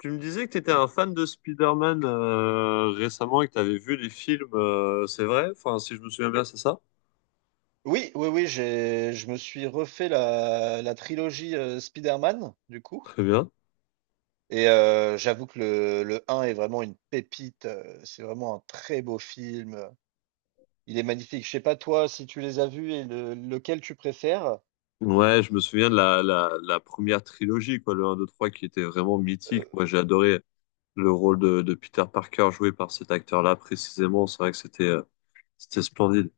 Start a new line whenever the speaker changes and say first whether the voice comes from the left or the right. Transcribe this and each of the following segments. left: Tu me disais que tu étais un fan de Spider-Man récemment et que tu avais vu les films, c'est vrai? Enfin, si je me souviens bien, c'est ça?
right: Oui, je me suis refait la trilogie Spider-Man, du coup.
left: Très bien.
right: Et j'avoue que le un est vraiment une pépite. C'est vraiment un très beau film. Il est magnifique. Je sais pas toi si tu les as vus et lequel tu préfères.
left: Ouais, je me souviens de la première trilogie, quoi, le 1, 2, 3, qui était vraiment mythique.
right: Euh,
left: Moi, j'ai adoré le rôle de Peter Parker joué par cet acteur-là précisément. C'est vrai que c'était splendide.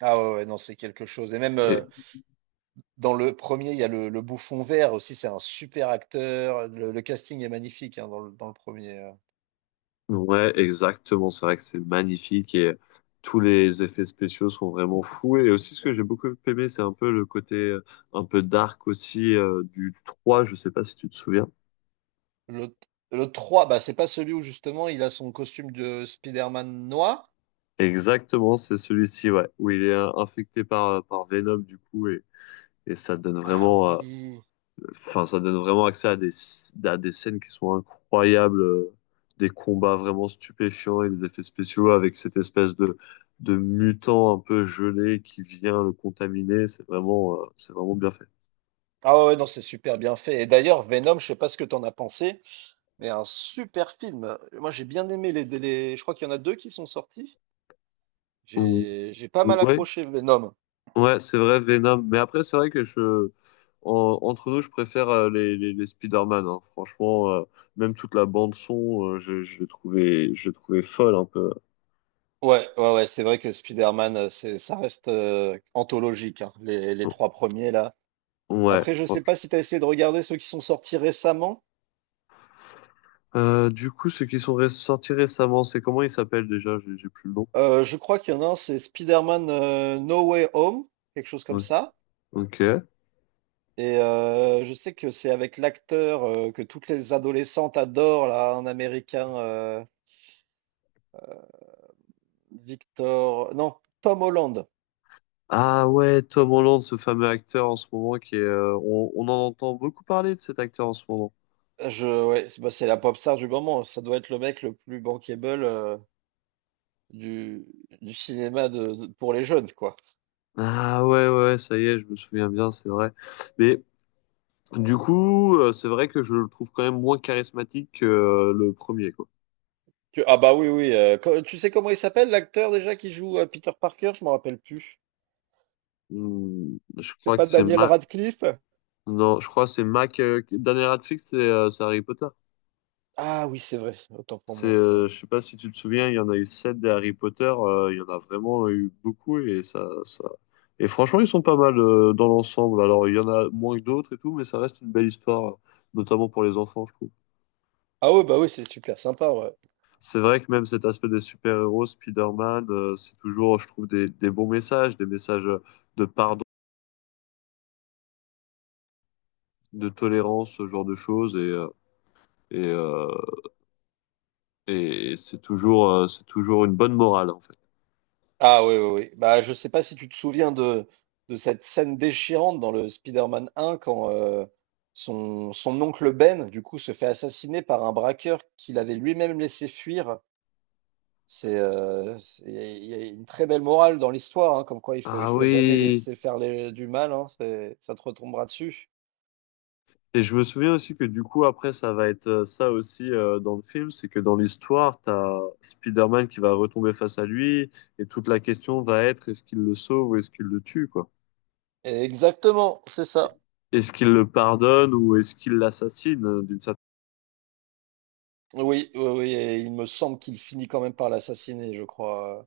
right: ah ouais, ouais, non, c'est quelque chose. Et même
left: Et,
right: dans le premier, il y a le bouffon vert aussi. C'est un super acteur. Le casting est magnifique hein, dans le premier.
left: ouais, exactement. C'est vrai que c'est magnifique et tous les effets spéciaux sont vraiment fous. Et aussi, ce que j'ai beaucoup aimé, c'est un peu le côté un peu dark aussi du 3. Je sais pas si tu te souviens.
right: Le, le 3, bah, c'est pas celui où justement il a son costume de Spider-Man noir.
left: Exactement, c'est celui-ci, ouais, où il est infecté par par Venom du coup et ça donne
right: Ah
left: vraiment...
right: oui.
left: Enfin, ça donne vraiment accès à à des scènes qui sont incroyables, des combats vraiment stupéfiants et des effets spéciaux avec cette espèce de mutant un peu gelé qui vient le contaminer. C'est vraiment bien fait.
right: Ah ouais, non, c'est super bien fait. Et d'ailleurs, Venom, je sais pas ce que t'en as pensé, mais un super film. Moi, j'ai bien aimé Je crois qu'il y en a deux qui sont sortis.
left: Ou-
right: J'ai pas mal
left: Ouais,
right: accroché Venom.
left: ouais, c'est vrai, Venom. Mais après, c'est vrai que je, en- entre nous, je préfère les Spider-Man, hein. Franchement, même toute la bande son, je l'ai je l'ai trouvé folle un peu.
right: Ouais, ouais, ouais, c'est vrai que Spider-Man, c'est, ça reste anthologique, hein, les trois premiers là.
left: Ouais,
right: Après, je sais pas
left: franchement.
right: si t'as essayé de regarder ceux qui sont sortis récemment.
left: Du coup, ceux qui sont sortis récemment, c'est comment il s'appelle déjà? J'ai plus le nom.
right: Je crois qu'il y en a un, c'est Spider-Man No Way Home, quelque chose comme
left: Ok.
right: ça.
left: Ok.
right: Et je sais que c'est avec l'acteur que toutes les adolescentes adorent, là, un Américain, Victor... Non, Tom Holland.
left: Ah ouais, Tom Holland, ce fameux acteur en ce moment qui est. Euh, on en entend beaucoup parler de cet acteur en ce moment.
right: Ouais, c'est la pop star du moment. Ça doit être le mec le plus bankable du, du cinéma pour les jeunes, quoi.
left: Ah ouais, ouais, ouais, ça y est, je me souviens bien, c'est vrai. Mais du coup, c'est vrai que je le trouve quand même moins charismatique que le premier, quoi.
right: Ah bah oui, oui. Tu sais comment il s'appelle, l'acteur déjà qui joue Peter Parker? Je m'en rappelle plus.
left: Hmm, je
right: C'est
left: crois que
right: pas
left: c'est
right: Daniel
left: Ma...
right: Radcliffe?
left: Non, je crois que c'est Mac. Dernier Radcliffe, c'est Harry Potter.
right: Ah oui, c'est vrai. Autant pour
left: C'est,
right: moi. Oui.
left: je sais pas si tu te souviens, il y en a eu sept des Harry Potter, il y en a vraiment eu beaucoup et ça... Et franchement, ils sont pas mal dans l'ensemble. Alors, il y en a moins que d'autres et tout, mais ça reste une belle histoire, notamment pour les enfants, je trouve.
right: Ah oui, bah oui, c'est super sympa. Ouais.
left: C'est vrai que même cet aspect des super-héros, Spider-Man, c'est toujours, je trouve, des bons messages, des messages de pardon, de tolérance, ce genre de choses, et, euh, et c'est c'est toujours une bonne morale, en fait.
right: Ah oui, oui, oui. Bah, je sais pas si tu te souviens de cette scène déchirante dans le Spider-Man 1 quand son oncle Ben, du coup, se fait assassiner par un braqueur qu'il avait lui-même laissé fuir. Il y a une très belle morale dans l'histoire, hein, comme quoi il
left: Ah
right: faut jamais
left: oui!
right: laisser faire du mal, hein, ça te retombera dessus.
left: Et je me souviens aussi que du coup, après, ça va être ça aussi dans le film, c'est que dans l'histoire, t'as as Spider-Man qui va retomber face à lui, et toute la question va être est-ce qu'il le sauve ou est-ce qu'il le tue, quoi?
right: Exactement, c'est ça.
left: Est-ce qu'il le pardonne ou est-ce qu'il l'assassine d'une certaine...
right: Oui, oui, oui, et il me semble qu'il finit quand même par l'assassiner, je crois.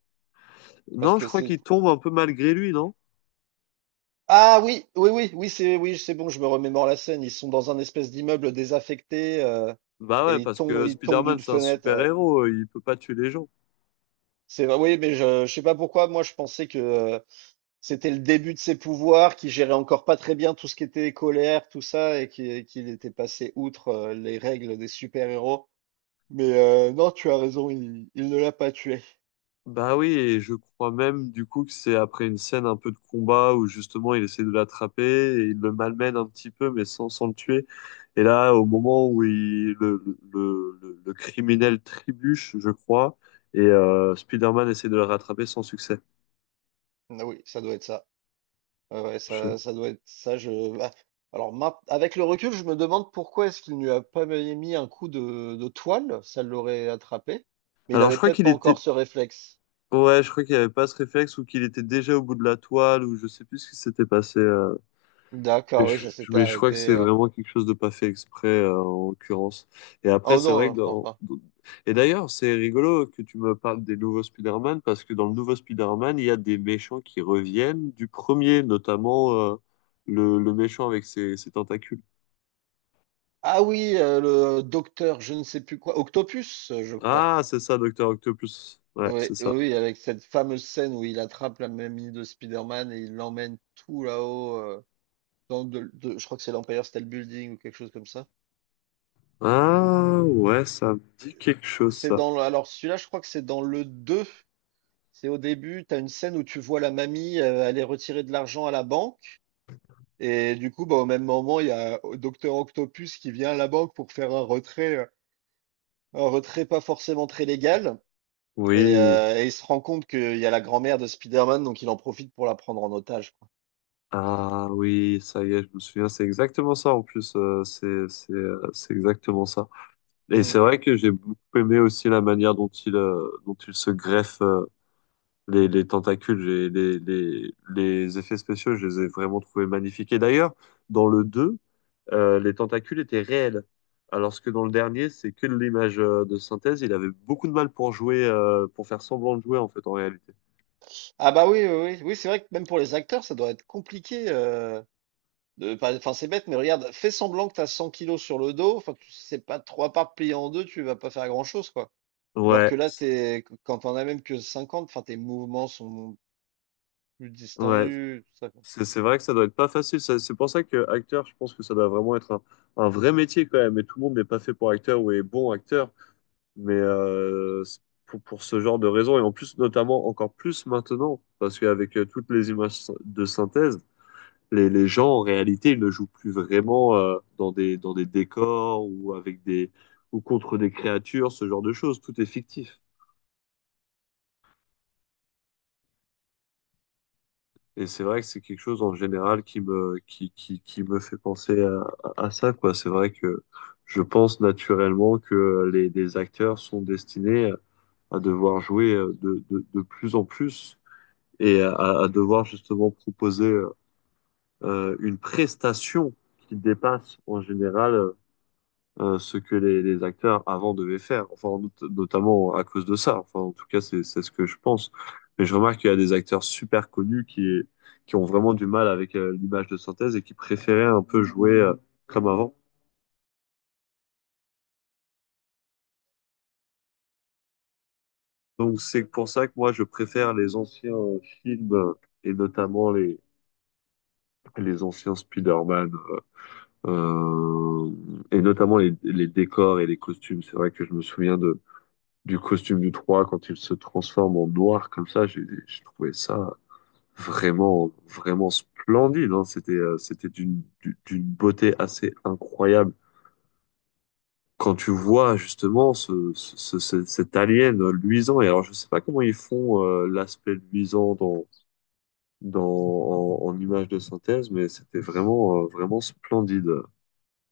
right: Parce
left: Non, je
right: que
left: crois
right: c'est
left: qu'il tombe un peu malgré lui, non?
right: Ah oui, oui, oui, oui, c'est bon, je me remémore la scène. Ils sont dans un espèce d'immeuble désaffecté
left: Bah
right: et
left: ouais, parce que
right: ils tombent
left: Spider-Man,
right: d'une
left: c'est un
right: fenêtre, ouais.
left: super-héros, il peut pas tuer les gens.
right: C'est vrai, oui, mais je sais pas pourquoi. Moi, je pensais que c'était le début de ses pouvoirs, qu'il gérait encore pas très bien tout ce qui était colère, tout ça, et qu'il était passé outre les règles des super-héros. Mais non, tu as raison, il ne l'a pas tué.
left: Bah oui, et je crois même du coup que c'est après une scène un peu de combat où justement il essaie de l'attraper et il le malmène un petit peu mais sans le tuer. Et là, au moment où il, le criminel trébuche, je crois, et Spider-Man essaie de le rattraper sans succès.
right: Ah oui, ça doit être ça. Ouais, ouais,
left: Je-
right: ça doit être ça. Je... ah, Alors, avec le recul, je me demande pourquoi est-ce qu'il ne lui a pas mis un coup de toile, ça l'aurait attrapé. Mais il
left: Alors je
right: avait
left: crois
right: peut-être
left: qu'il
right: pas
left: était...
right: encore ce réflexe.
left: Ouais, je crois qu'il avait pas ce réflexe ou qu'il était déjà au bout de la toile ou je sais plus ce qui s'était passé, euh. Mais
right: D'accord, oui,
left: je,
right: ça s'était
left: mais je crois que
right: arrêté.
left: c'est vraiment quelque chose de pas fait exprès, en l'occurrence. Et
right: Ah,
left: après,
right: oh
left: c'est vrai
right: non,
left: que
right: je pense pas.
left: et d'ailleurs, c'est rigolo que tu me parles des nouveaux Spider-Man, parce que dans le nouveau Spider-Man, il y a des méchants qui reviennent du premier, notamment le méchant avec ses tentacules.
right: Ah oui, le docteur, je ne sais plus quoi, Octopus, je crois.
left: Ah, c'est ça, Docteur Octopus. Ouais,
right: Oui,
left: c'est
right: oui,
left: ça.
right: oui, avec cette fameuse scène où il attrape la mamie de Spider-Man et il l'emmène tout là-haut, dans je crois que c'est l'Empire State Building ou quelque chose comme ça.
left: Ah, ouais, ça me dit quelque chose, ça.
right: Alors celui-là, je crois que c'est dans le deux. C'est au début, tu as une scène où tu vois la mamie aller retirer de l'argent à la banque. Et du coup, bah, au même moment, il y a Docteur Octopus qui vient à la banque pour faire un retrait, un retrait pas forcément très légal. Et,
left: Oui.
right: il se rend compte qu'il y a la grand-mère de Spider-Man, donc il en profite pour la prendre en otage, quoi.
left: Ah oui, ça y est, je me souviens, c'est exactement ça en plus, c'est exactement ça. Et
right: Hmm.
left: c'est vrai que j'ai beaucoup aimé aussi la manière dont il se greffe les tentacules. Les effets spéciaux, je les ai vraiment trouvés magnifiques. Et d'ailleurs, dans le 2, les tentacules étaient réels. Alors que dans le dernier, c'est que de l'image de synthèse. Il avait beaucoup de mal pour jouer, pour faire semblant de jouer en fait, en réalité.
right: Ah bah oui, oui, oui, oui, c'est vrai que même pour les acteurs, ça doit être compliqué. De, pas- Enfin, c'est bête, mais regarde, fais semblant que tu as 100 kilos sur le dos. Enfin, tu sais pas trois parts pliées en deux, tu vas pas faire grand-chose, quoi. Alors que
left: Ouais,
right: là, quand t'en as même que 50, enfin, tes mouvements sont plus
left: ouais.
right: distendus, tout ça, quoi.
left: C'est vrai que ça doit être pas facile. C'est pour ça que acteur, je pense que ça doit vraiment être un vrai métier quand même. Et tout le monde n'est pas fait pour acteur ou est bon acteur. Mais c'est pour ce genre de raison, et en plus, notamment encore plus maintenant, parce qu'avec toutes les images de synthèse, les gens, en réalité, ils ne jouent plus vraiment dans dans des décors ou, avec des, ou contre des créatures, ce genre de choses. Tout est fictif. Et c'est vrai que c'est quelque chose en général qui qui me fait penser à ça, quoi. C'est vrai que je pense naturellement que les acteurs sont destinés à devoir jouer de plus en plus et à, à devoir justement proposer une prestation qui dépasse en général ce que les acteurs avant devaient faire, enfin notamment à cause de ça. Enfin, en tout cas, c'est ce que je pense. Mais je remarque qu'il y a des acteurs super connus qui ont vraiment du mal avec l'image de synthèse et qui préféraient un peu jouer comme avant. Donc c'est pour ça que moi je préfère les anciens films et notamment les anciens Spider-Man. Euh, et notamment les décors et les costumes. C'est vrai que je me souviens du costume du 3 quand il se transforme en noir comme ça. J'ai trouvé ça vraiment, vraiment splendide, hein. C'était, c'était d'une beauté assez incroyable. Quand tu vois justement cet alien luisant, et alors je sais pas comment ils font l'aspect luisant dans, en image de synthèse, mais c'était vraiment, vraiment splendide.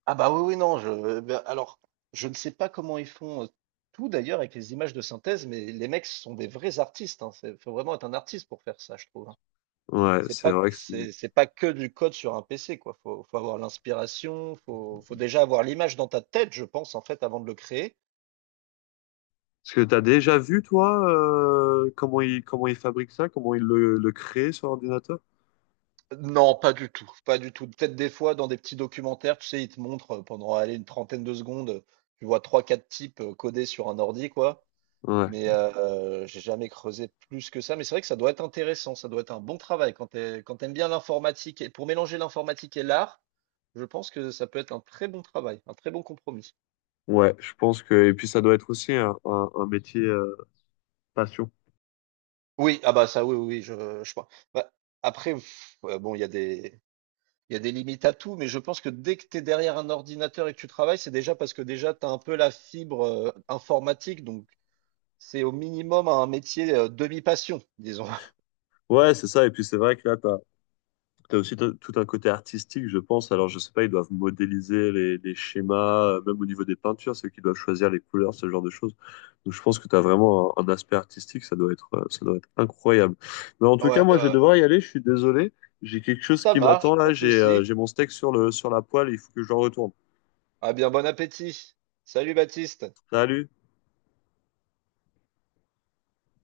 right: Ah bah oui, oui, non, eh ben, alors, je ne sais pas comment ils font tout d'ailleurs avec les images de synthèse, mais les mecs sont des vrais artistes, hein. Faut vraiment être un artiste pour faire ça, je trouve, hein.
left: Ouais,
right: C'est
left: c'est vrai que c'est...
right: c'est pas que du code sur un PC, quoi. Faut avoir l'inspiration, faut déjà avoir l'image dans ta tête, je pense, en fait, avant de le créer.
left: Parce que tu as déjà vu, toi, comment il fabrique ça, comment le crée sur ordinateur?
right: Non, pas du tout, pas du tout. Peut-être des fois dans des petits documentaires, tu sais, ils te montrent pendant allez, une trentaine de secondes, tu vois trois, quatre types codés sur un ordi, quoi.
left: Ouais.
right: Mais j'ai jamais creusé plus que ça. Mais c'est vrai que ça doit être intéressant, ça doit être un bon travail quand quand t'aimes bien l'informatique. Et pour mélanger l'informatique et l'art, je pense que ça peut être un très bon travail, un très bon compromis.
left: Ouais, je pense que... Et puis ça doit être aussi un métier passion.
right: Oui, ah bah ça, oui, oui, oui, je pense. Bah, après, pff, ouais, bon, il y a des limites à tout, mais je pense que dès que tu es derrière un ordinateur et que tu travailles, c'est déjà parce que déjà tu as un peu la fibre informatique, donc c'est au minimum un métier demi-passion, disons.
left: Ouais, c'est ça. Et puis c'est vrai que là, tu t'as aussi tout un côté artistique, je pense. Alors, je sais pas, ils doivent modéliser les schémas, même au niveau des peintures, ceux qui doivent choisir les couleurs, ce genre de choses. Donc, je pense que tu as vraiment un aspect artistique, ça doit être incroyable. Mais en tout cas,
right: Ouais,
left: moi, je vais
right: ouais.
left: devoir y aller, je suis désolé. J'ai quelque chose
right: Ça
left: qui m'attend
right: marche,
left: là,
right: pas de souci.
left: j'ai mon steak sur sur la poêle, il faut que je le retourne.
right: Ah bien, bon appétit. Salut Baptiste.
left: Salut!